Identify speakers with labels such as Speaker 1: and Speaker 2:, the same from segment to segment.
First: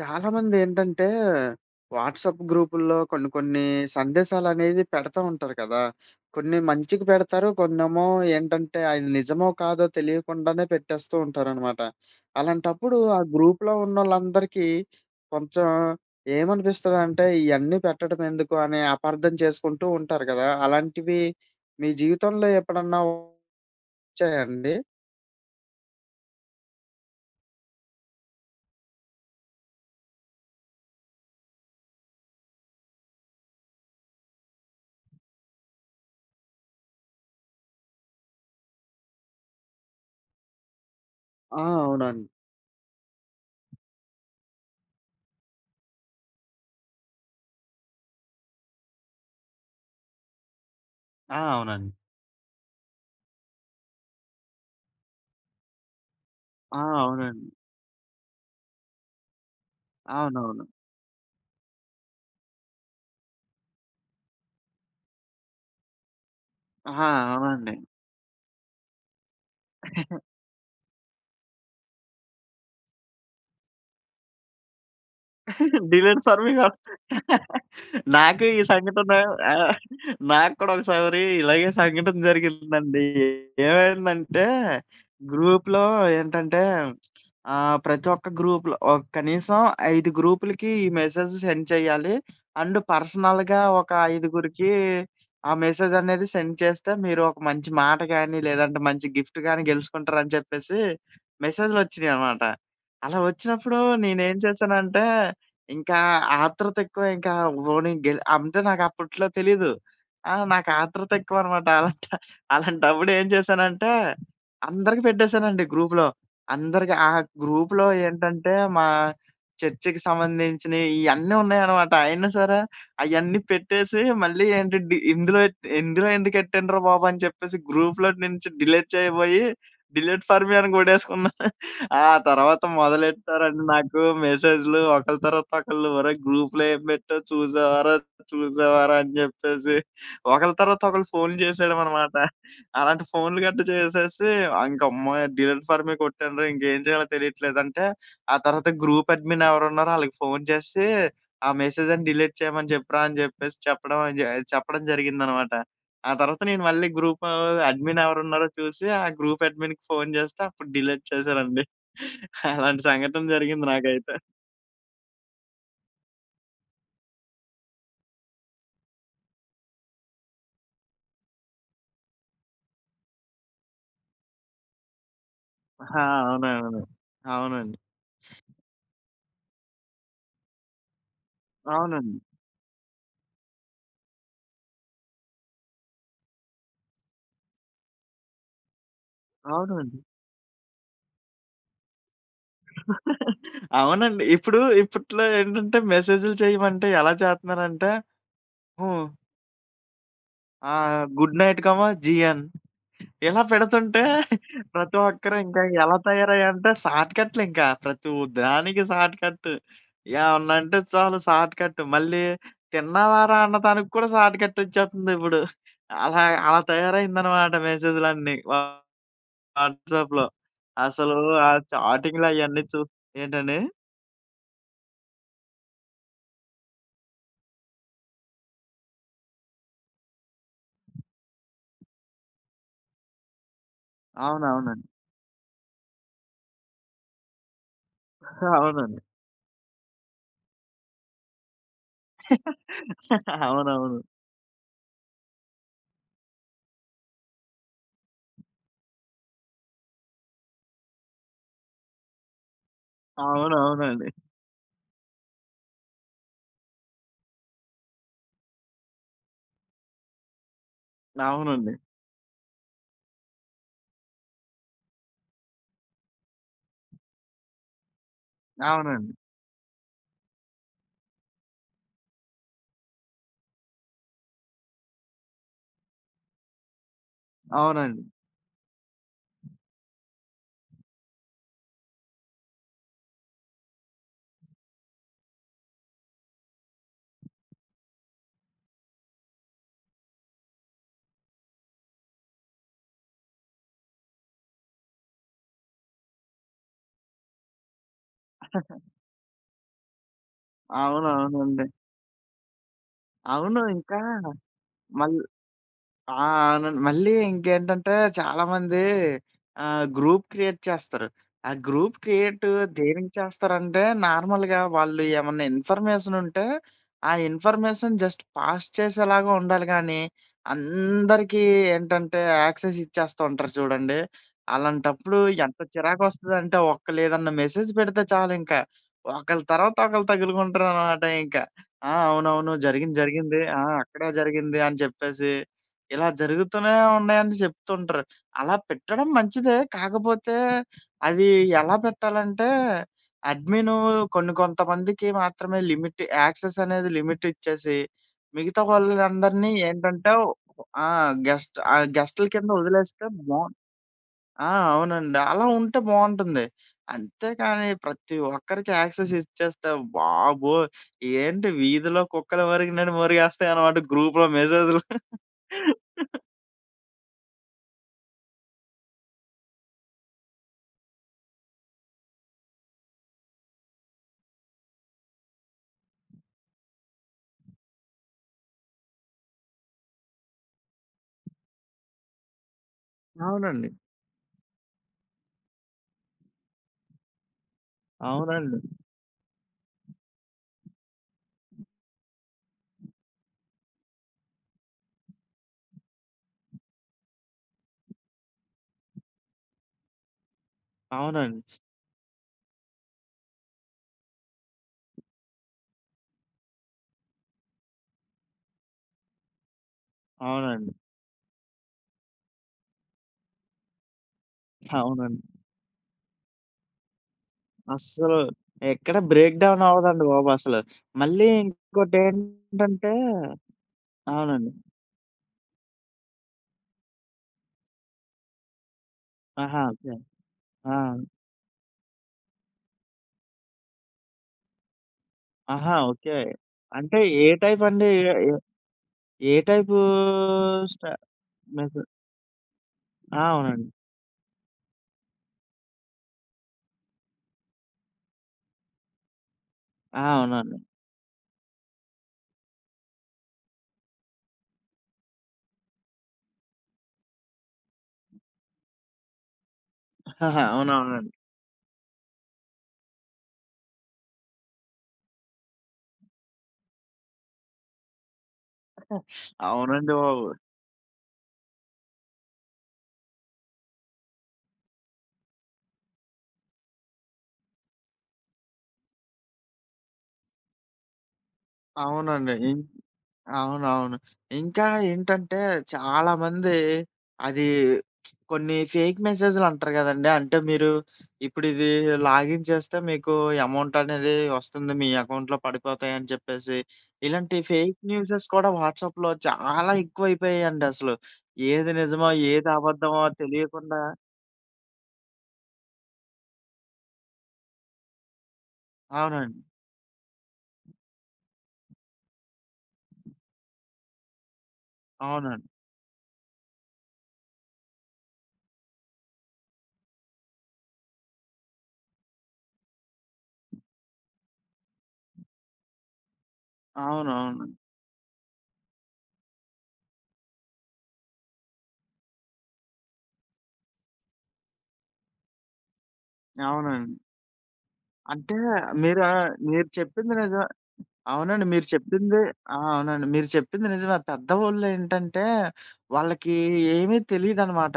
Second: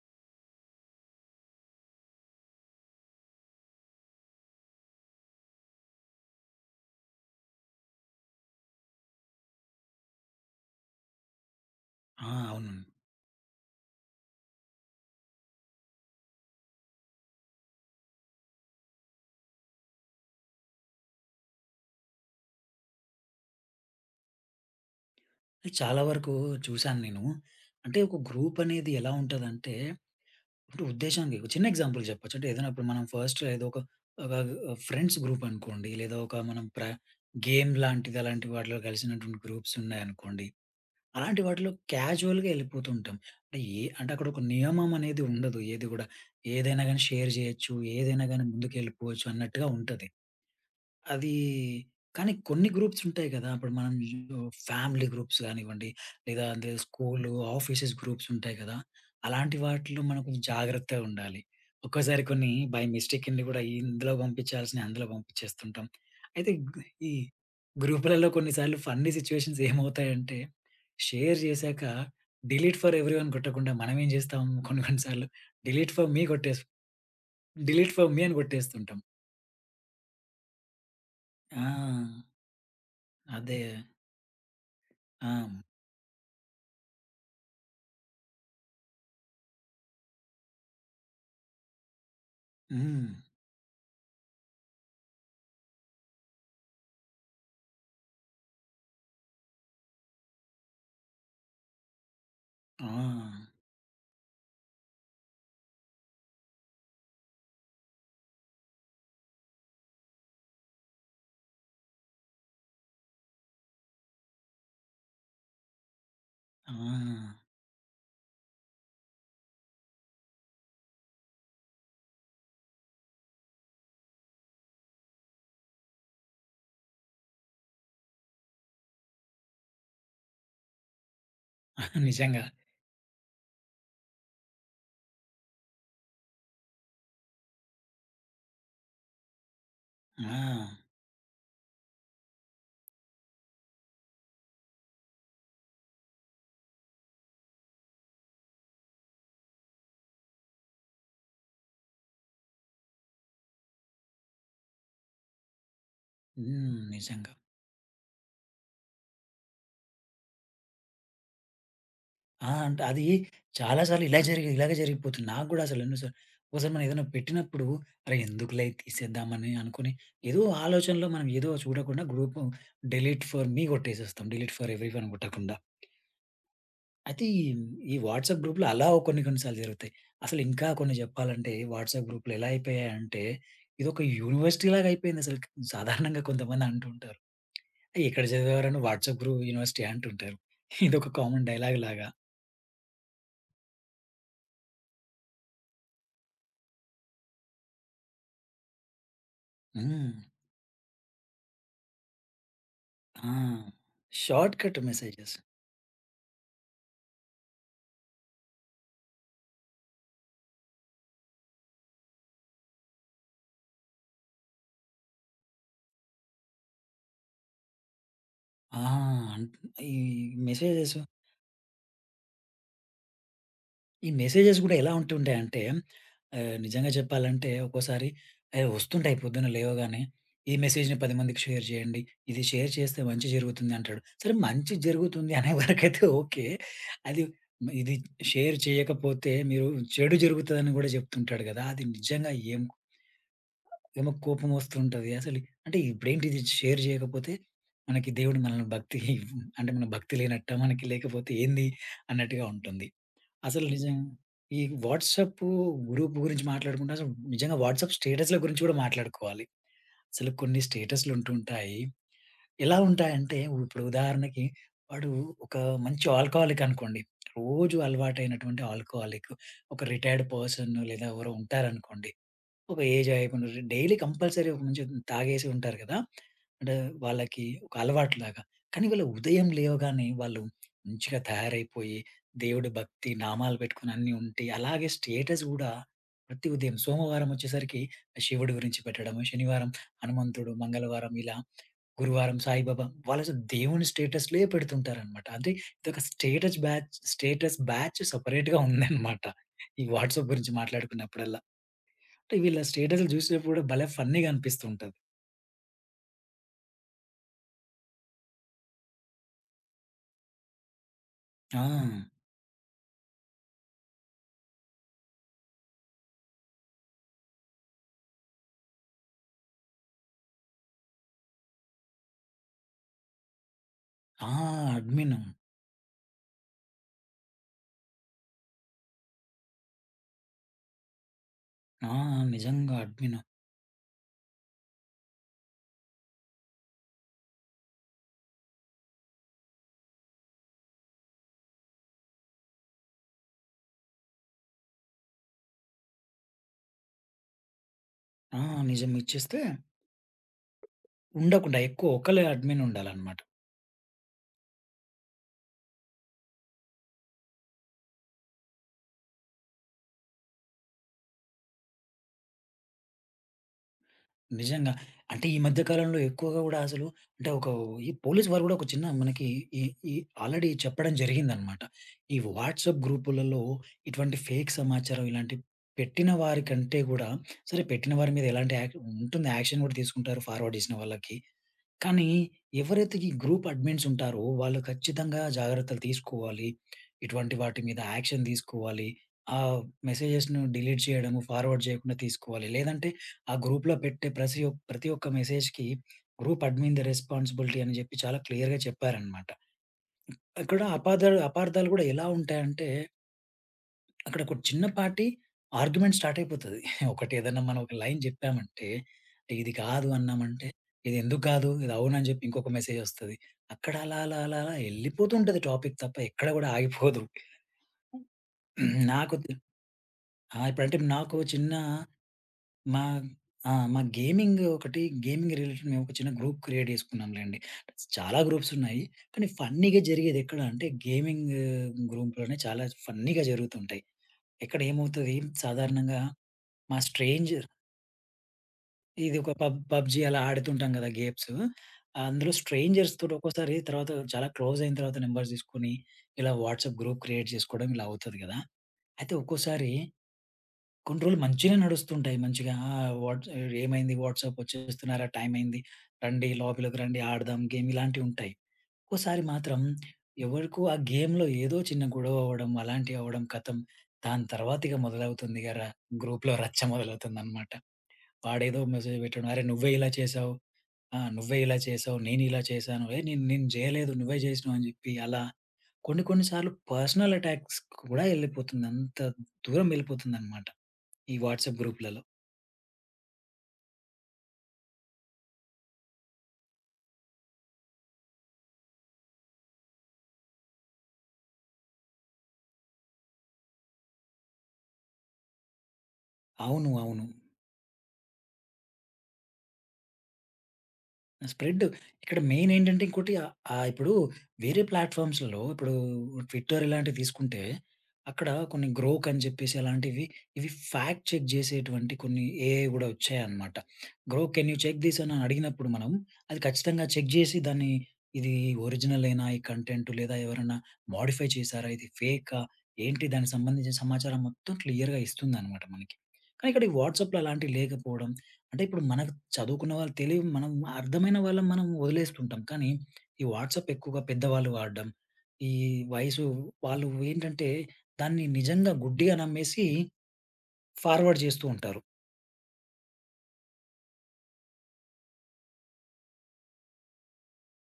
Speaker 1: చాలామందేంటంటే, వాట్సాప్ గ్రూపుల్లో కొన్ని కొన్ని సందేశాలనేది పెడతా ఉంటారు కదా! కొన్ని మంచికి పెడతారు. కొన్నేమో ఏంటంటే, అది నిజమో కాదో తెలియకుండానే పెట్టేస్తూ ఉంటారనమాట.
Speaker 2: ఆ, అవునండి.
Speaker 1: అలాంటప్పుడు ఆ గ్రూప్‌లో ఉన్నోళ్ళందరికీ కొంచెం ఏమనిపిస్తదంటే, ఇయన్నీ పెట్టడం ఎందుకు అనే అపార్థం చేసుకుంటూ ఉంటారు కదా! అలాంటివి మీ జీవితంలో ఎప్పుడన్నా వచ్చాయా అండి?
Speaker 2: చాలా వరకు చూశాను నేను. అంటే ఒక గ్రూప్ అనేది ఎలా ఉంటదంటే, ఇప్పుడు ఉద్దేశంగా ఒక చిన్న ఎగ్జాంపుల్ చెప్పొచ్చు. అంటే ఏదైనా ఇప్పుడు మనం ఫస్ట్ ఏదో ఒక ఒక ఫ్రెండ్స్ గ్రూప్ అనుకోండి. లేదా ఒక మనం గేమ్ లాంటిది అలాంటి వాటిలో కలిసినటువంటి గ్రూప్స్ ఉన్నాయనుకోండి. అలాంటి
Speaker 1: ఆ,
Speaker 2: వాటిలో
Speaker 1: అవునండి.
Speaker 2: క్యాజువల్‌గా వెళ్ళిపోతూ ఉంటాం. అంటే అంటే అక్కడ ఒక నియమం అనేది ఉండదు. ఏది కూడా. ఏదైనా గాని షేర్ చేయొచ్చు. ఏదైనా గాని ముందుకెళ్ళిపోవచ్చు అన్నట్టుగా ఉంటది. అది
Speaker 1: ఆ, అవునండి.
Speaker 2: కానీ కొన్ని గ్రూప్స్ ఉంటాయి గదా! ఇప్పుడు మనం ఫ్యామిలీ గ్రూప్స్ గానివ్వండి, లేదా అంటే
Speaker 1: ఆ,
Speaker 2: స్కూలు,
Speaker 1: అవునండి.
Speaker 2: ఆఫీసెస్ గ్రూప్స్ ఉంటాయి గదా! అలాంటి వాటిలో మనం కొంచెం
Speaker 1: అవునవును.
Speaker 2: జాగ్రత్తగా ఉండాలి. ఒక్కోసారి కొన్ని బై మిస్టేక్ కింద గూడా ఇందులో పంపించాల్సినవి అందులో పంపించేస్తుంటాం. అయితే
Speaker 1: ఆ,
Speaker 2: ఈ
Speaker 1: అవునండి.
Speaker 2: గ్రూపులలో కొన్నిసార్లు ఫన్నీ సిట్యుయేషన్స్ ఏమవుతాయంటే, షేర్ జేశాక డిలీట్ ఫర్ ఎవరీవన్ కొట్టకుండా మనం ఏం జేస్తాం కొన్ని కొన్ని సార్లు delete for me
Speaker 1: delete for me
Speaker 2: కొట్టేసి
Speaker 1: గాదు.
Speaker 2: డిలీట్ ఫర్ మీ అని
Speaker 1: నాకు ఈ
Speaker 2: కొట్టేస్తుంటాం.
Speaker 1: సంఘటన, ఆహ్, నాకు కూడా ఒకసారి ఇలాగే సంఘటన
Speaker 2: ఆ,
Speaker 1: జరిగిందండి.
Speaker 2: అదే.
Speaker 1: ఏమైందంటే
Speaker 2: ఆ.
Speaker 1: గ్రూప్‌లో ఏంటంటే ప్రతి ఒక్క గ్రూప్‌లో కనీసం 5 గ్రూప్‌లకి ఈ మెసేజ్ సెండ్ చేయాలి. అండ్
Speaker 2: హ్మ్.
Speaker 1: పర్సనల్‌గా ఒక ఐదుగురికి ఆ మెసేజ్ అనేది సెండ్ చేస్తే మీరు ఒక మంచి మాట గాని, లేదంటే మంచి గిఫ్ట్ గాని గెలుచుకుంటారని చెప్పేసి మెసేజ్‌లొచ్చినియనమాట.
Speaker 2: ఆ.
Speaker 1: అలా వచ్చినప్పుడు నేనేం చేశానంటే ఇంకా ఆత్రుత ఎక్కువ ఇంకా పోనీ గెల్ అంటే నాకప్పట్లో తెలీదు. ఆ, నాకు ఆత్రుత ఎక్కువనమాట. అలాంటప్పుడు ఏం చేశానంటే, అందరికి పెట్టేసానండి గ్రూప్‌లో. అందరికి ఆ
Speaker 2: ఆ,
Speaker 1: గ్రూప్‌లో ఏంటంటే, మా చర్చికి సంబంధించినయి ఇయన్నీ ఉన్నాయనమాట. అయినా సరే, అయన్నీ పెట్టేసి మళ్ళీ ఏంటి డి ఇందులో ఇందులో ఎందుకెట్టండ్రా బాబు అని చెప్పేసి గ్రూప్‌లో నుంచి డిలీట్ చేయబోయి, డిలీట్ ఫర్ మీ అని కొట్టేసుకున్నా. ఆ!
Speaker 2: నిజంగా.
Speaker 1: తర్వాత మొదలెట్టారండి నాకు మెసేజ్‌లు ఒకళ్ళ తర్వాత ఒకళ్ళు, "ఒరేయ్! గ్రూప్‌లో ఏం పెట్టావు చూసావారా? చూసావారా?" అని జెప్పేసి
Speaker 2: ఆ!
Speaker 1: ఒకళ్ళ తర్వాత ఒకళ్ళు ఫోన్‌లు చేసేయడమనమాట. అలాంటి ఫోన్‌లు గట్ట చేసేసి ఇంకమ్మో! డిలీట్ ఫర్ మీ కొట్టానురా ఇంకేం చేయాలో తెలియట్లేదంటే, ఆ తర్వాత గ్రూప్ అడ్మిన్ ఎవరున్నారో ఆళ్ళకి ఫోన్ చేసి ఆ మెసేజ్ అన్ని డిలీట్ చేయమని చెప్పురా అని జెప్పేసి చెప్పడం జరిగిందనమాట. ఆ తర్వాత నేను
Speaker 2: హ్మ్,
Speaker 1: మళ్ళీ గ్రూప్
Speaker 2: నిజంగా.
Speaker 1: అడ్మిన్ ఎవరున్నారో చూసి ఆ గ్రూప్ అడ్మిన్‌కి ఫోన్ జేస్తే అప్పుడు డిలీట్ చేశారండి.
Speaker 2: ఆ! అంటే
Speaker 1: అలాంటి
Speaker 2: అది
Speaker 1: సంఘటన జరిగింది
Speaker 2: చాలా సార్లు
Speaker 1: నాకైతే.
Speaker 2: ఇలా ఇలాగే జరిగిపోతుంది. నాకు గూడా అసలు ఎన్నో సార్లు ఒకసారి మనం ఏదైనా పెట్టినప్పుడు అరే, ఎందుకులే తీసేద్దామని అనుకోని ఏదో ఆలోచనలో మనం ఏదో చూడకుండా గ్రూపు డిలీట్ ఫర్ మీ కొట్టేసేస్తాం. డిలీట్ ఫర్ ఎవ్రీవన్ కొట్టకుండా.
Speaker 1: ఆ, అవునవును.
Speaker 2: అయితే ఈ
Speaker 1: అవునండి.
Speaker 2: ఈ వాట్సాప్ గ్రూప్‌లో అలా కొన్ని కొన్ని సార్లు జరుగుతాయి. అసలు ఇంకా కొన్ని చెప్పాలంటే వాట్సాప్
Speaker 1: అవునండి.
Speaker 2: గ్రూప్‌లు ఎలా అయిపోయాయంటే ఇదొక యూనివర్సిటీ లాగా అయిపోయిందసలు. సాధారణంగా కొంతమంది అంటూ ఉంటారు. ఎక్కడ చదివారని వాట్సాప్ గ్రూప్ యూనివర్సిటీ
Speaker 1: అవునండి.
Speaker 2: అంటుంటారు. ఇదొక కామన్ డైలాగ్ లాగా.
Speaker 1: అవునండి. ఇప్పుడు ఇప్పట్లో ఏంటంటే మెసేజ్‌లు చేయమంటే ఎలా చేస్తున్నారంటే, హ్మ్.
Speaker 2: హ్మ్.
Speaker 1: గుడ్ నైట్ కమా జీఎన్
Speaker 2: ఆ!
Speaker 1: ఇలా పెడుతుంటే
Speaker 2: షార్ట్‌కట్
Speaker 1: ప్రతి
Speaker 2: మెసేజెస్.
Speaker 1: ఒక్కరు ఇంకా ఎలా తయారయ్యారంటే షార్ట్‌కట్లు ఇంకా. ప్రతి దానికి షార్ట్‌కట్. ఏమన్నా అంటే చాలు షార్ట్‌కట్. మళ్ళీ తిన్నావారా అన్న దానికి కూడా షార్ట్‌కట్ వచ్చేస్తుంది ఇప్పుడు. అలా అలా తయారైందనమాట మెసేజ్‌లన్నీ.
Speaker 2: ఆ! అన్ ఈ
Speaker 1: వాట్సాప్‌లో.
Speaker 2: మెసేజెస్
Speaker 1: అసలు ఆ చాటింగ్‌లు అయన్నీ ఏంటండి?
Speaker 2: మెసేజెస్ గూడా ఎలా ఉంటుంటాయంటే నిజంగా చెప్పాలంటే ఒక్కోసారి అయి వస్తుంటాయి పొద్దున్న లేవగానే. "ఈ మెసేజ్‌ని 10 మందికి షేర్ చేయండి. ఇది షేర్ చేస్తే మంచి జరుగుతుంది" అంటాడు. సరే మంచి
Speaker 1: అవునవునండి.
Speaker 2: జరుగుతుంది అనే వరకైతే ఓకే. అది ఇది షేర్
Speaker 1: అవునండి.
Speaker 2: చేయకపోతే మీరు చెడు జరుగుతదని గూడా చెప్తుంటాడు గదా! అది నిజంగా ఏం
Speaker 1: అవునవును.
Speaker 2: ఏమో కోపం వస్తుంటది. అసలు అంటే ఇప్పుడేంటి ఇది షేర్ చేయకపోతే మనకి దేవుడు మనల్ని భక్తి అంటే మన భక్తి లేనట్ట, మనకి లేకపోతే ఏంది అన్నట్టుగా ఉంటుంది. అసలు నిజం
Speaker 1: అవునవునండి.
Speaker 2: ఈ వాట్సాప్ గ్రూప్ గురించి మాట్లాడుకుంటే అసలు నిజంగా వాట్సాప్ స్టేటస్‌ల గురించి కూడా మాట్లాడుకోవాలి. అసలు కొన్ని స్టేటస్‌లు
Speaker 1: అవునండి.
Speaker 2: ఉంటుంటాయి. ఎలా ఉంటాయంటే ఇప్పుడు ఉదాహరణకి వాడు ఒక మంచి ఆల్కహాలిక్ అనుకోండి. రోజు అలవాటైనటువంటి
Speaker 1: అవునండి.
Speaker 2: ఆల్కహాలిక్, ఒక రిటైర్డ్ పర్సన్ లేదా ఎవరో ఉంటారనుకోండి. ఒక ఏజ్ అయిపోయిన డైలీ కంపల్సరీ ఒక మంచి తాగేసి ఉంటారు కదా! అంటే వాళ్ళకి ఒక
Speaker 1: అవునండి.
Speaker 2: అలవాటులాగా. కానీ వీళ్ళు ఉదయం లేవగానే వాళ్ళు మంచిగా తయారైపోయి, దేవుడి భక్తి, నామాలు పెట్టుకొని అన్నీ ఉంటే, అలాగే స్టేటస్ గూడా ప్రతి ఉదయం సోమవారం వచ్చేసరికి శివుడి గురించి పెట్టడము, శనివారం హనుమంతుడు, మంగళవారం ఇలా, గురువారం సాయిబాబా. వాళ్ళసలు దేవుని స్టేటస్‌లే పెడుతుంటారనమాట. అంటే ఇదొక స్టేటస్ బ్యాచ్ సెపరేట్‌గా ఉందనమాట. ఈ వాట్సాప్ గురించి మాట్లాడుకున్నప్పుడల్లా.
Speaker 1: అవునవునండి.
Speaker 2: అంటే వీళ్ళ స్టేటస్‌లు జూసినప్పుడు
Speaker 1: అవును.
Speaker 2: గూడా భలే
Speaker 1: ఇంకా
Speaker 2: ఫన్నీగా అనిపిస్తూ ఉంటది.
Speaker 1: మళ్ ఆ! అవునండి. మళ్ళీ ఇంకేంటంటే చాలామంది, గ్రూప్ క్రియేట్ చేస్తారు. ఆ
Speaker 2: ఆ!
Speaker 1: గ్రూప్ క్రియేట్ దేనికి చేస్తారంటే నార్మల్‌గా వాళ్ళు ఏమన్నా ఇన్ఫర్మేషన్ ఉంటే, ఆ ఇన్ఫర్మేషన్ జస్ట్ పాస్ చేసేలాగా ఉండాలి గానీ, అందరికీ ఏంటంటే యాక్సెస్ ఇచ్చేస్తూ ఉంటారు చూడండి.
Speaker 2: ఆ! అడ్మిన్.
Speaker 1: అలాంటప్పుడు ఎంత చిరాకొస్తదంటే ఒక్క లేదన్నా మెసేజ్ పెడితే చాలింకా. ఒకళ్ళ తర్వాత ఒకళ్ళు తగులుకుంటారనమాట ఇంక.
Speaker 2: ఆ!
Speaker 1: ఆ! అవునవును.
Speaker 2: నిజంగా
Speaker 1: జరిగింది
Speaker 2: అడ్మిన్.
Speaker 1: జరిగింది. ఆ! అక్కడ జరిగింది అని చెప్పేసి ఇలా జరుగుతూనే ఉన్నాయని చెప్తుంటారు. అలా పెట్టడం మంచిదే. కాకపోతే అది ఎలా పెట్టాలంటే అడ్మిను కొంతమందికి మాత్రమే లిమిట్ యాక్సెస్ అనేది లిమిట్ ఇచ్చేసి
Speaker 2: ఆ!
Speaker 1: మిగతా
Speaker 2: నిజం ఇచ్చేస్తే
Speaker 1: వాళ్ళందరినీ ఏంటంటే ఆ!
Speaker 2: ఉండకుండా
Speaker 1: గెస్ట్,
Speaker 2: ఎక్కువ ఒకళ్ళే
Speaker 1: గెస్ట్‌ల కింద
Speaker 2: అడ్మిన్
Speaker 1: వదిలేస్తే
Speaker 2: ఉండాలన్నమాట.
Speaker 1: బావుం ఆ! అవునండి. అలా ఉంటే బావుంటుంది. అంతేకాని ప్రతి ఒక్కరికి యాక్సెస్ ఇచ్చేస్తే బాబోయ్! ఏంటి వీధిలో కుక్కలు మొరిగినట్టు మొరిగేస్తాయన్నమాట గ్రూప్‌లో
Speaker 2: నిజంగా.
Speaker 1: మెసేజ్‌లు.
Speaker 2: అంటే ఈ మధ్య కాలంలో ఎక్కువగా గూడా అసలు అంటే ఒక ఈ పోలీస్ వారు గూడా ఒక చిన్న మనకి ఈ ఈ ఆల్రెడీ చెప్పడం జరిగిందన్నమాట. ఈ వాట్సాప్ గ్రూపులలో ఇటువంటి ఫేక్ సమాచారం ఇలాంటి పెట్టిన వారి కంటే గూడా సరే పెట్టిన వారి మీద ఎలాంటి యాక్ ఉంటుంది యాక్షన్ గూడా తీసుకుంటారు ఫార్వర్డ్ జేసిన వాళ్ళకి. కానీ ఎవరైతే ఈ గ్రూప్
Speaker 1: అవునండి.
Speaker 2: అడ్మిన్స్ ఉంటారో, వాళ్ళు ఖచ్చితంగా జాగ్రత్తలు తీసుకోవాలి. ఇటువంటి వాటి మీద యాక్షన్
Speaker 1: అవునండి.
Speaker 2: తీసుకోవాలి. ఆ మెసేజెస్‌ను డిలీట్ చేయడము, ఫార్వర్డ్ చేయకుండా తీసుకోవాలి. లేదంటే ఆ గ్రూప్‌లో పెట్టే ప్రసి ఒ ప్రతి ఒక్క మెసేజ్‌కి గ్రూప్ అడ్మిన్ ది రెస్పాన్సిబిలిటీ అని చెప్పి చాలా క్లియర్‌గా చెప్పారనమాట. అక్కడ అపార్థాలు
Speaker 1: అవునండి.
Speaker 2: అపార్థాలు కూడా ఎలా ఉంటాయంటే అక్కడ ఒక చిన్నపాటి ఆర్గ్యుమెంట్ స్టార్ట్ అయిపోతది. ఒకటి ఏదైనా మనం ఒక లైన్ జెప్పామంటే, ఇది కాదు అన్నామంటే,
Speaker 1: అవునండి.
Speaker 2: ఇది ఎందుకు కాదు? ఇది అవునని జెప్పి ఇంకొక మెసేజ్ ఒస్తది. అక్కడ అలా, అలా, అలా, అలా
Speaker 1: అవునండి.
Speaker 2: ఎళ్ళిపోతుంటది టాపిక్ తప్ప ఎక్కడ గూడా ఆగిపోదు.
Speaker 1: అస్సలు ఎక్కడ
Speaker 2: నాకు తె-
Speaker 1: బ్రేక్ డౌన్ అవ్వదండి బాబు
Speaker 2: ఆ!
Speaker 1: అసలు.
Speaker 2: ఇప్పుడంటే నాకు
Speaker 1: మళ్ళీ
Speaker 2: చిన్న మా
Speaker 1: ఇంకోటేంటంటే
Speaker 2: ఆ! మా గేమింగ్
Speaker 1: అవునండి.
Speaker 2: గేమింగ్ రిలేటెడ్ మేము ఒక చిన్న గ్రూప్ క్రియేట్ జేసుకున్నాంలెండి. చాలా గ్రూప్స్ ఉన్నాయి. కానీ
Speaker 1: ఆహా!
Speaker 2: ఫన్నీగా
Speaker 1: ఓకే.
Speaker 2: జరిగేది ఎక్కడ అంటే
Speaker 1: ఆ!
Speaker 2: గేమింగ్ గ్రూప్‌లోనే చాలా ఫన్నీగా జరుగుతుంటాయి. ఎక్కడ ఏమవుతది
Speaker 1: ఆహా!
Speaker 2: సాధారణంగా
Speaker 1: ఓకే.
Speaker 2: మా
Speaker 1: అంటే ఏ
Speaker 2: స్ట్రేంజర్
Speaker 1: టైప్ అండి? ఏ ఏ
Speaker 2: ఇది ఒక
Speaker 1: ఏ
Speaker 2: పబ్
Speaker 1: టైపు
Speaker 2: పబ్‌జీ అలా ఆడుతుంటాం
Speaker 1: స్ట
Speaker 2: కదా! గేమ్స్.
Speaker 1: మీకు
Speaker 2: అందులో స్ట్రేంజర్స్ తోటి
Speaker 1: ఆ!
Speaker 2: ఒక్కోసారి
Speaker 1: అవునండి.
Speaker 2: తర్వాత చాలా క్లోజ్ అయిన తర్వాత నంబర్స్ తీసుకొని, ఇలా వాట్సాప్ గ్రూప్ క్రియేట్ చేసుకోవడం ఇలా అవుతది కదా! అయితే ఒక్కోసారి
Speaker 1: ఆ! అవునండి.
Speaker 2: కొన్ని రోజులు మంచిగానే నడుస్తుంటాయి. మంచిగా ఆ! వాట్స్ ఏమైంది వాట్సాప్ వచ్చేస్తున్నారా? టైం అయింది. రండి లాబీలోకి రండి ఆడదాం గేమ్ ఇలాంటివి ఉంటాయి. ఒక్కోసారి మాత్రం ఎవరికో ఆ
Speaker 1: అవునవునండి.
Speaker 2: గేమ్‌లో ఏదో చిన్న గొడవ అవ్వడం అలాంటివి అవ్వడం, ఖతం దాని తర్వాత ఇక మొదలవుతుంది ఇక ర గ్రూప్‌లో రచ్చ మొదలవుతుందన్నమాట. వాడేదో మెసేజ్ పెట్టాడు. "అరె, నువ్వే ఇలా
Speaker 1: అవునండి బాబు.
Speaker 2: చేశావు. ఆ! నువ్వే ఇలా చేశావు. నేను ఇలా చేశాను. ఏ నేను నేను చేయలేదు. నువ్వే చేసినావు" అని చెప్పి అలా కొన్ని కొన్ని సార్లు పర్సనల్ అటాక్స్ కూడా ఎళ్ళిపోతుంది. అంత దూరం వెళ్ళిపోతుందన్నమాట. ఈ వాట్సాప్ గ్రూప్‌లలో.
Speaker 1: అవునండి. అవునవును. ఇంకా ఏంటంటే చాలామంది అది కొన్ని ఫేక్ మెసేజ్‌లంటారు గదండీ! అంటే మీరు ఇప్పుడిది లాగిన్ చేస్తే మీకు అమౌంట్ అనేది వస్తుంది. మీ అకౌంట్‌లో పడిపోతాయని చెప్పేసి,
Speaker 2: అవును. అవును.
Speaker 1: ఇలాంటి ఫేక్ న్యూసెస్ కూడా వాట్సాప్‌లో చాలా ఎక్కువైపోయాయండి అసలు.
Speaker 2: స్ప్రెడ్.
Speaker 1: ఏది నిజమో,
Speaker 2: ఇక్కడ మెయిన్
Speaker 1: ఏది
Speaker 2: ఏంటంటే
Speaker 1: అబద్ధమో
Speaker 2: ఇంకోటి ఆహ్, ఆహ్,
Speaker 1: తెలియకుండా
Speaker 2: ఇప్పుడు వేరే ప్లాట్‌ఫార్మ్స్‌లో ఇప్పుడు ట్విట్టర్ ఇలాంటివి తీసుకుంటే, అక్కడ కొన్ని గ్రోక్ అని
Speaker 1: అవునండి.
Speaker 2: చెప్పేసి అలాంటివి ఇవి ఫ్యాక్ట్ చెక్ చేసేటువంటి కొన్ని ఏఐ గూడా వచ్చాయన్నమాట. Grok can you check this అని
Speaker 1: అవునండి.
Speaker 2: అడిగినప్పుడు మనం అది ఖచ్చితంగా చెక్ జేసి దాన్ని ఇది ఒరిజినలేనా ఈ కంటెంట్ లేదా ఎవరైనా మోడిఫై చేశారా? ఇది ఫేకా? ఏంటి దానికి సంబంధించిన సమాచారం మొత్తం క్లియర్‌గా ఇస్తుందన్నమాట మనకి. కానీ ఇక్కడ ఈ వాట్సాప్‌లో
Speaker 1: అవునవును.
Speaker 2: అలాంటివి లేకపోవడం అంటే ఇప్పుడు మనకు చదువుకున్న వాళ్ళు తెలివి మనం అర్థమైన వాళ్ళని మనం వదిలేస్తుంటాం. కానీ, ఈ వాట్సాప్ ఎక్కువగా పెద్దవాళ్ళు వాడడం, ఈ వయసు వాళ్ళు
Speaker 1: అవునండి.
Speaker 2: ఏంటంటే, దాన్ని
Speaker 1: అంటే
Speaker 2: నిజంగా
Speaker 1: మీరు
Speaker 2: గుడ్డిగా నమ్మేసి
Speaker 1: మీరు చెప్పింది నిజమే.
Speaker 2: ఫార్వర్డ్ చేస్తూ
Speaker 1: అవునండి. మీరు
Speaker 2: ఉంటారు.
Speaker 1: చెప్పింది ఆ! అవునండి. మీరు చెప్పింది నిజమే. పెద్దవాళ్ళేంటంటే, వాళ్ళకి ఏమీ తెలీదనమాట.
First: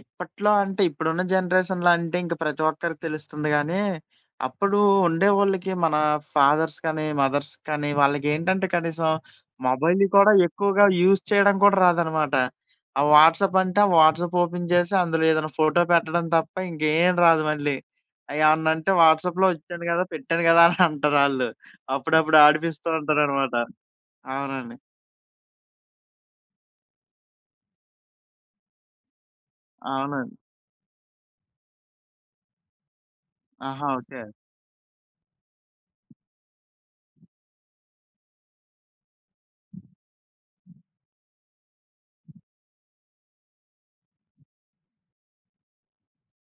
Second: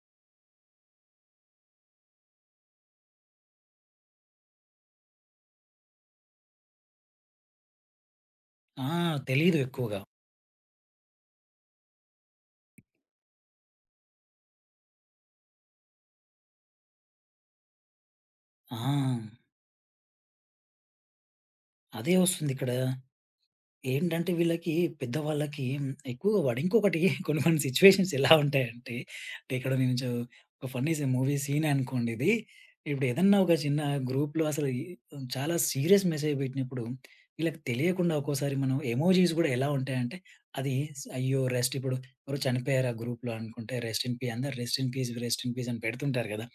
Speaker 1: ఇప్పట్లో అంటే ఇప్పుడున్న జనరేషన్‌లో అంటే ఇంక ప్రతి ఒక్కరికి తెలుస్తుంది గానీ, అప్పుడు ఉండేవోళ్ళకి మన ఫాదర్స్ కానీ, మదర్స్ కానీ వాళ్ళకేంటంటే
Speaker 2: ఆ!
Speaker 1: కనీసం
Speaker 2: తెలీదు ఎక్కువగా.
Speaker 1: మొబైల్ కూడా ఎక్కువగా యూజ్ చేయడం కూడా రాదనమాట. ఆ వాట్సాప్ అంటే ఆ వాట్సాప్ ఓపెన్ చేసి అందులో ఏదైనా ఫోటో పెట్టడం తప్ప ఇంకేం రాదు మళ్ళీ.
Speaker 2: ఆ!
Speaker 1: ఏమన్నంటే వాట్సాప్‌లో ఒచ్చాను గదా! పెట్టాను గదా! అని అంటారాళ్ళు.
Speaker 2: అదే
Speaker 1: అప్పుడప్పుడు
Speaker 2: వస్తుందిక్కడ.
Speaker 1: ఆడిపిస్తూ ఉంటారనమాట.
Speaker 2: ఏంటంటే వీళ్ళకి
Speaker 1: అవునండి.
Speaker 2: పెద్దవాళ్ళకి ఎక్కువగా వాడు ఇంకొకటి కొన్ని కొన్ని సిట్యుయేషన్స్ ఎలా ఉంటాయంటే, అంటే ఇక్కడ నేను చు
Speaker 1: అవునండి.
Speaker 2: ఒక ఫన్నీ సి మూవీ సీన్ అనుకోండి ఇది. ఇప్పుడు ఏదన్నా ఒక చిన్న
Speaker 1: ఆహా! ఓకే.
Speaker 2: గ్రూప్‌లో అసలు ఈ చాలా సీరియస్ మెసేజ్ పెట్టినప్పుడు, వీళ్ళకి తెలియకుండా ఒక్కోసారి మనం ఎమోజీస్ గూడా ఎలా ఉంటాయంటే, అది స్ అయ్యో! రెస్ట్ ఇప్పుడు ఎవరో చనిపోయారు ఆ గ్రూప్‌లో అనుకుంటే, రెస్ట్ ఇన్ పీ అందరూ rest in peace, rest in peace అని పెడుతుంటారు గదా!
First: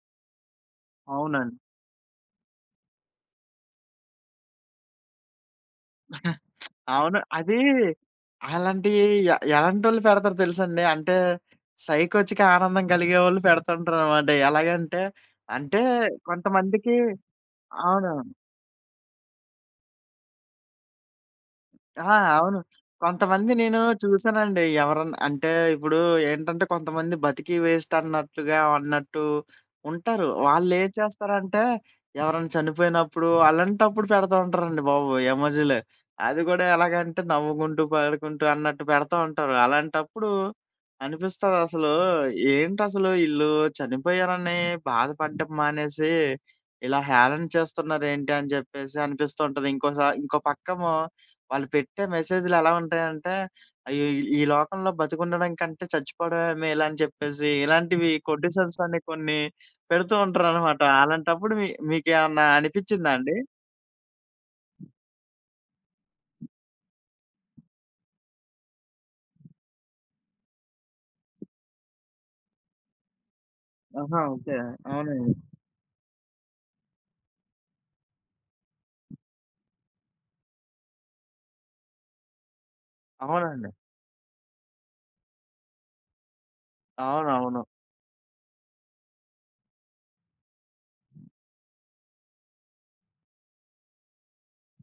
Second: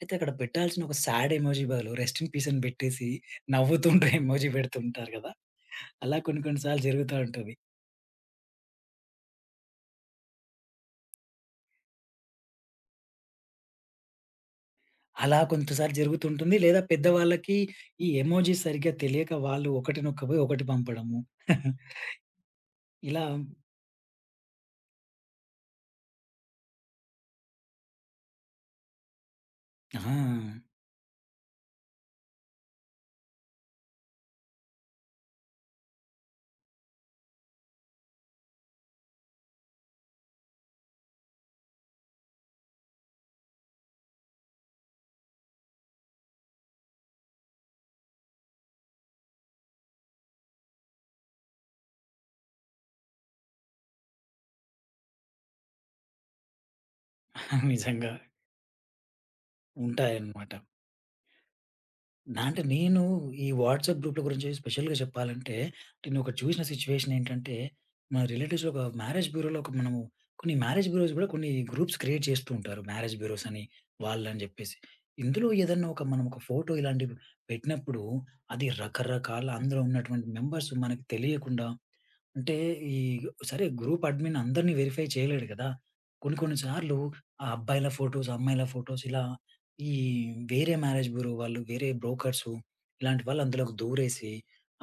Speaker 2: అయితే అక్కడ పెట్టాల్సిన ఒక సాడ్
Speaker 1: అవునండి.
Speaker 2: ఎమోజీ బదులు రెస్ట్ ఇన్ పీస్ అని పెట్టేసి నవ్వుతుంటే ఎమోజీ పెడుతుంటారు గదా! అలా కొన్ని కొన్ని సార్లు జరుగుతా
Speaker 1: అవును.
Speaker 2: ఉంటది.
Speaker 1: అది అలాంటి ఎలాంటోళ్ళు పెడతారో తెలుసండి. అంటే సైకొచ్చిక ఆనందం కలిగేవాళ్ళు పెడుతుంటారనమాట. ఎలాగంటే
Speaker 2: అలా
Speaker 1: అంటే
Speaker 2: కొంతసార్లు జరుగుతుంటుంది. లేదా
Speaker 1: కొంతమందికి
Speaker 2: పెద్దవాళ్ళకి ఈ
Speaker 1: అవును.
Speaker 2: ఎమోజీస్ సరిగ్గా తెలియక వాళ్ళు ఒకటి నొక్కపోయి ఒకటి పంపడము.
Speaker 1: ఆ! అవును.
Speaker 2: ఇలా
Speaker 1: కొంతమంది నేను చూసానండి. ఎవరన్నా అంటే ఇప్పుడు ఏంటంటే కొంతమంది బతికి వేస్ట్ అన్నట్లుగా అన్నట్టు
Speaker 2: ఆ!
Speaker 1: ఉంటారు. వాళ్ళేం చేస్తారంటే ఎవరైనా చనిపోయినప్పుడు అలాంటప్పుడు పెడతా ఉంటారండి బాబు ఎమోజి‌లే. అది కూడా ఎలాగంటే నవ్వుకుంటూ, పాడుకుంటూ అన్నట్టు పెడతా ఉంటారు. అలాంటప్పుడు అనిపిస్తదసలు, ఏంటసలు ఈళ్ళు చనిపోయారని బాధపడ్డం మానేసి ఇలా హేళన చేస్తున్నారేంటి అని చెప్పేసి అనిపిస్తూ ఉంటది. ఇంకోసా ఇంకో పక్కేమో వాళ్ళు పెట్టే మెసేజ్‌లు ఎలా ఉంటాయంటే, "అయ్యో! ఈ ఈ లోకంలో బతికుండడం కంటే చచ్చిపోవడమే మేలు" అని చెప్పేసి ఇలాంటివి
Speaker 2: నిజంగా
Speaker 1: కొడ్డిసెన్స్ కొన్ని పెడుతూ
Speaker 2: ఉంటాయన్నమాట.
Speaker 1: ఉంటారనమాట. అలాంటప్పుడు
Speaker 2: నా
Speaker 1: మీకేమన్నా
Speaker 2: అంటే నేను
Speaker 1: అనిపిచ్చిందా అండి?
Speaker 2: ఈ వాట్సాప్ గ్రూప్‌ల గురించి స్పెషల్‌గా చెప్పాలంటే, నేను ఒకటి చూసిన సిట్యుయేషన్ ఏంటంటే, మా రిలేటివ్స్‌లో ఒక మ్యారేజ్ బ్యూరోలో ఒక మనము కొన్ని మ్యారేజ్ బ్యూరోస్ గూడా కొన్ని గ్రూప్స్ క్రియేట్ చేస్తూ ఉంటారు. మ్యారేజ్ బ్యూరోస్ అని,
Speaker 1: ఆహా!
Speaker 2: వాళ్ళని
Speaker 1: ఓకే.
Speaker 2: జెప్పేసి.
Speaker 1: అవునండి.
Speaker 2: ఇందులో ఏదన్నా ఒక మనం ఒక ఫోటో ఇలాంటివి పెట్టినప్పుడు, అది రకరకాల అందులో ఉన్నటువంటి మెంబర్స్ మనకు తెలియకుండా అంటే ఈ సరే
Speaker 1: అవునండి.
Speaker 2: గ్రూప్ అడ్మిన్ అందరిని వెరిఫై చేయలేడు గదా! కొన్ని కొన్ని సార్లు ఆ
Speaker 1: అవునవును.
Speaker 2: అబ్బాయిల ఫోటోస్, అమ్మాయిల ఫోటోస్ ఇలా ఈ వేరే మ్యారేజ్ బ్యూరో వాళ్ళు, వేరే బ్రోకర్సు ఇలాంటి వాళ్ళు అందులోకి దూరేసి,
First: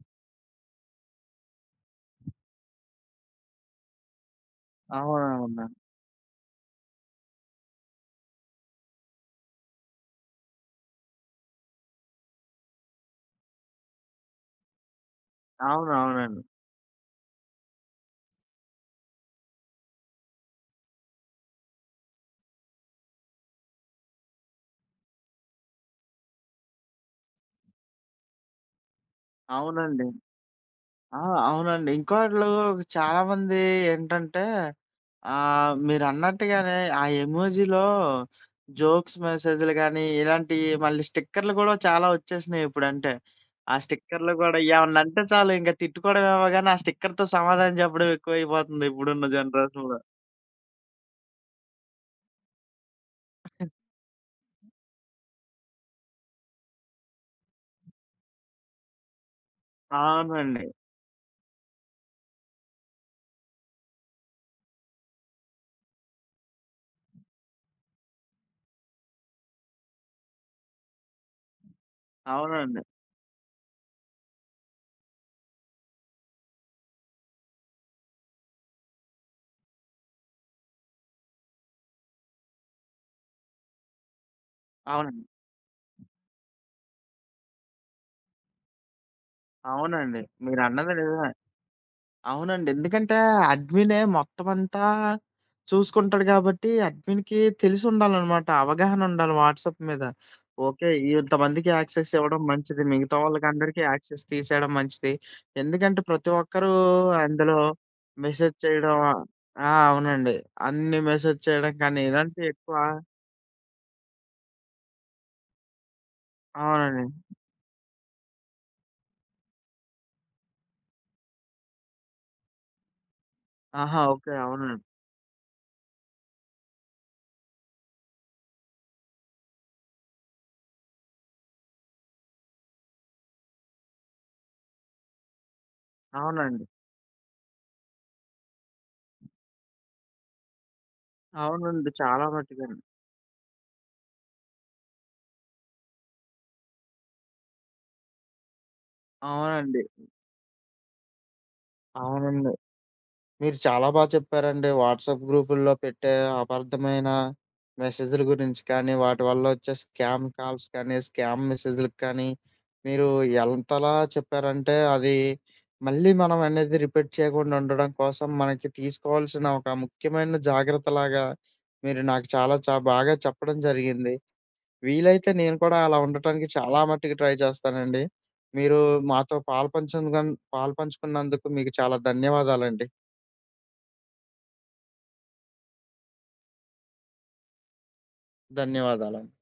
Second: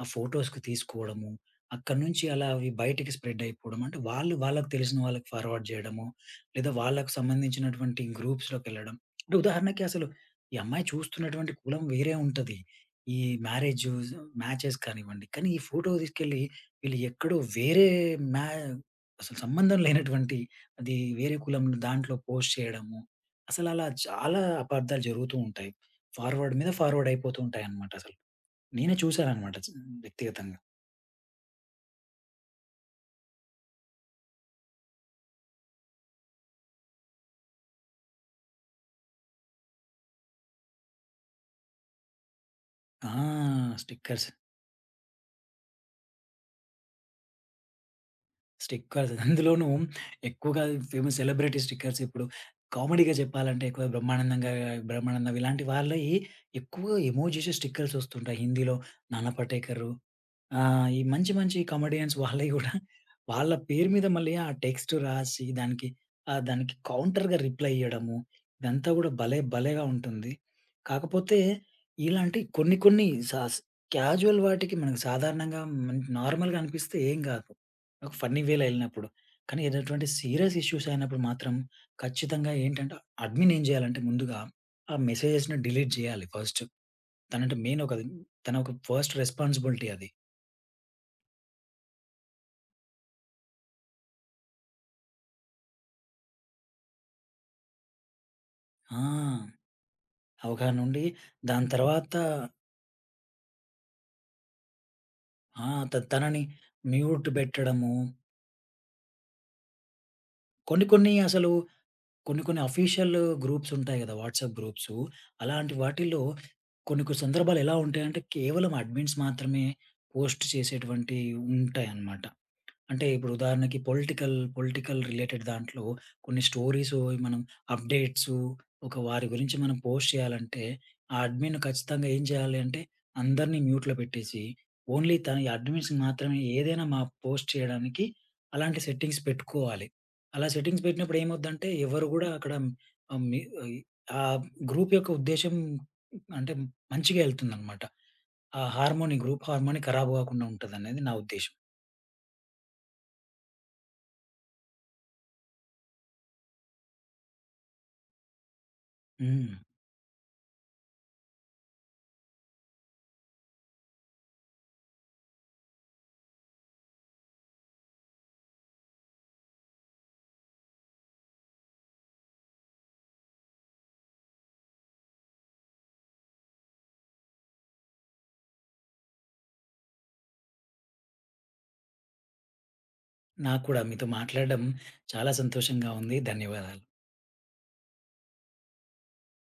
Speaker 2: ఆ ఫోటోస్‌కి తీసుకోవడము, అక్కడి నుంచి అలా అవి బయటికి స్ప్రెడ్ అయిపోవడం. అంటే వాళ్ళు వాళ్ళకి తెలిసిన వాళ్ళకి
Speaker 1: అవునవును.
Speaker 2: ఫార్వర్డ్ చేయడము, లేదా వాళ్ళకి సంబంధించినటువంటి గ్రూప్స్‌లోకెళ్ళడం. అంటే ఉదాహరణకి అసలు ఈ అమ్మాయి చూస్తున్నటువంటి కులం వేరే ఉంటది. ఈ మ్యారేజు మ్యాచెస్ కానివ్వండి. కానీ ఈ ఫోటో
Speaker 1: అవునవును.
Speaker 2: తీసుకెళ్ళి
Speaker 1: అవునవునండి.
Speaker 2: వీళ్ళు ఎక్కడో వేరే మ్యా అసలు సంబంధం లేనటువంటి అది వేరే కులం దాంట్లో పోస్ట్ చేయడము. అసలలా చాలా అపార్థాలు జరుగుతూ ఉంటాయి. ఫార్వర్డ్ మీద ఫార్వర్డ్ అయిపోతూ ఉంటాయన్నమాట అసలు. నేనే చూసానన్నమాట
Speaker 1: అవునండి.
Speaker 2: వ్యక్తిగతంగా.
Speaker 1: ఆ! అవునండి. ఇంకోళ్ళు చాలా మంది ఏంటంటే, మీరన్నట్టుగానే ఆ ఎమోజిలో జోక్స్ మెసేజ్‌లు గానీ, ఇలాంటియి మళ్ళీ స్టిక్కర్‌లు గూడా చాలా వచ్చేసినాయి
Speaker 2: ఆ!
Speaker 1: ఇప్పుడంటే. ఆ
Speaker 2: స్టిక్కర్స్.
Speaker 1: స్టిక్కర్‌లు గూడా ఏమన్నా అంటే చాలు ఇంక తిట్టుకోవడమేమో గానీ, ఆ స్టిక్కర్‌తో సమాధానం చెప్పడం ఎక్కువైపోతుంది
Speaker 2: స్టిక్కర్స్
Speaker 1: ఇప్పుడున్న
Speaker 2: అందులోనూ
Speaker 1: జనరేషన్‌లో.
Speaker 2: ఎక్కువగా ఫేమస్ సెలబ్రిటీ స్టిక్కర్స్ ఇప్పుడు కామెడీగా చెప్పాలంటే ఎక్కువ బ్రహ్మానందంగా బ్రహ్మానందం ఇలాంటి వాళ్ళయి ఎక్కువగా ఎమోజీస్ స్టిక్కర్స్ వస్తుంటాయి. హిందీలో నానా పటేకరు. ఆ!
Speaker 1: అవునండి.
Speaker 2: ఈ మంచి మంచి కమెడియన్స్ వాళ్ళయి గూడా వాళ్ళ పేరు మీద మళ్ళీ ఆ టెక్స్ట్ రాసి దానికి దానికి కౌంటర్‌గా రిప్లై ఇయ్యడము. ఇదంతా గూడా భలే! భలేగా ఉంటుంది. కాకపోతే ఇలాంటి కొన్ని
Speaker 1: అవునండి.
Speaker 2: కొన్ని క్యాజువల్ వాటికి మనకు సాధారణంగా నార్మల్‌గా అనిపిస్తే ఏం గాదు. ఒక ఫన్నీ వేలో ఎళ్ళినప్పుడు. కానీ ఏదటువంటి సీరియస్ ఇష్యూస్ అయినప్పుడు మాత్రం ఖచ్చితంగా ఏంటంటే అడ్మిన్ ఏం జేయాలంటే ముందుగా ఆ
Speaker 1: అవునండి.
Speaker 2: మెసేజెస్‌ని డిలీట్ జేయాలి ఫస్ట్. తనంటే మెయిన్ ఒకది తన ఒక ఫస్ట్ రెస్పాన్సిబిలిటీ అది.
Speaker 1: అవునండి. మీరన్నది నిజమే. అవునండి. ఎందుకంటే అడ్మినే మొత్తమంతా చూసుకుంటాడు గాబట్టి, అడ్మిన్‌కి తెలిసుండాలనమాట.
Speaker 2: ఆ!
Speaker 1: అవగాహనుండాలి వాట్సాప్ మీద.
Speaker 2: అవగాహన
Speaker 1: ఓకే.
Speaker 2: ఉండి, దాని
Speaker 1: ఇంతమందికి యాక్సెస్
Speaker 2: తర్వాత
Speaker 1: ఇవ్వడం మంచిది. మిగతా వాళ్ళకందరికీ యాక్సెస్ తీసేయడం మంచిది.
Speaker 2: ఆ!
Speaker 1: ఎందుకంటే ప్రతి
Speaker 2: తనని
Speaker 1: ఒక్కరూ
Speaker 2: మ్యూట్
Speaker 1: అందులో
Speaker 2: బెట్టడము.
Speaker 1: మెసేజ్ చేయడం ఆ! అవునండి.
Speaker 2: కొన్ని
Speaker 1: అన్ని
Speaker 2: కొన్ని
Speaker 1: మెసేజ్
Speaker 2: అసలు
Speaker 1: చేయడం కానీ
Speaker 2: కొన్ని
Speaker 1: ఇలాంటివి
Speaker 2: కొన్ని
Speaker 1: ఎక్కువ
Speaker 2: అఫీషియల్ గ్రూప్స్ ఉంటాయి గదా! WhatsApp groups. అలాంటి వాటిల్లో కొన్ని
Speaker 1: అవునండి.
Speaker 2: కొన్ని సందర్భాలు ఎలా ఉంటాయంటే, కేవలం అడ్మిన్స్ మాత్రమే పోస్ట్ చేసేటువంటివి ఉంటాయన్నమాట. అంటే ఇప్పుడు ఉదాహరణకి
Speaker 1: ఆహా! ఓకే.
Speaker 2: పొలిటికల్
Speaker 1: అవునండి.
Speaker 2: పొలిటికల్ రిలేటెడ్ దాంట్లో కొన్ని స్టోరీస్ మనం అప్డేట్స్ ఒక వారి గురించి మనం పోస్ట్ చేయాలంటే ఆ అడ్మిన్ ఖచ్చితంగా ఏం చేయాలి అంటే అందరినీ మ్యూట్లో పెట్టేసి ఓన్లీ తన అడ్మిన్స్ మాత్రమే
Speaker 1: అవునండి.
Speaker 2: ఏదైనా మా పోస్ట్ చేయడానికి అలాంటి సెట్టింగ్స్ పెట్టుకోవాలి అలా సెట్టింగ్స్ పెట్టినప్పుడు ఏమవుద్దంటే
Speaker 1: అవునండి.
Speaker 2: ఎవరు
Speaker 1: చాలా
Speaker 2: కూడా అక్కడ
Speaker 1: మట్టుకండి.
Speaker 2: ఆ మీ- ఆ గ్రూప్ యొక్క ఉద్దేశం అంటే మంచిగా వెళ్తుందన్నమాట ఆ హార్మోని గ్రూప్ హార్మోని
Speaker 1: అవునండి.
Speaker 2: ఖరాబ్ కాకుండా ఉంటుంది అనేది నా ఉద్దేశం.
Speaker 1: అవునండి. మీరు చాలా బాగా చెప్పారండి. వాట్సాప్ గ్రూపుల్లో పెట్టే అపార్థమైన మెసేజ్‌ల గురించి కానీ, వాటి వల్ల
Speaker 2: ఉమ్.
Speaker 1: వచ్చే స్కామ్ కాల్స్ కానీ, స్కామ్ మెసేజ్‌లకి కానీ, మీరు ఎంతలా చెప్పారంటే, అది మళ్ళీ మనం అనేది రిపీట్ చేయకుండా ఉండడం కోసం మనకి తీసుకోవాల్సిన ఒక ముఖ్యమైన జాగ్రత్తలాగా మీరు నాకు చాలా బాగా చెప్పడం జరిగింది. వీలైతే నేను కూడా అలా ఉండటానికి చాలా మట్టుకు ట్రై చేస్తానండి. మీరు మాతో పాలుపంచుకున్నందుకు మీకు చాలా ధన్యవాదాలండి.
Speaker 2: నాకు కూడా మీతో మాట్లాడడం చాలా సంతోషంగా ఉంది. ధన్యవాదాలు.
Speaker 1: ధన్యవాదాలండి.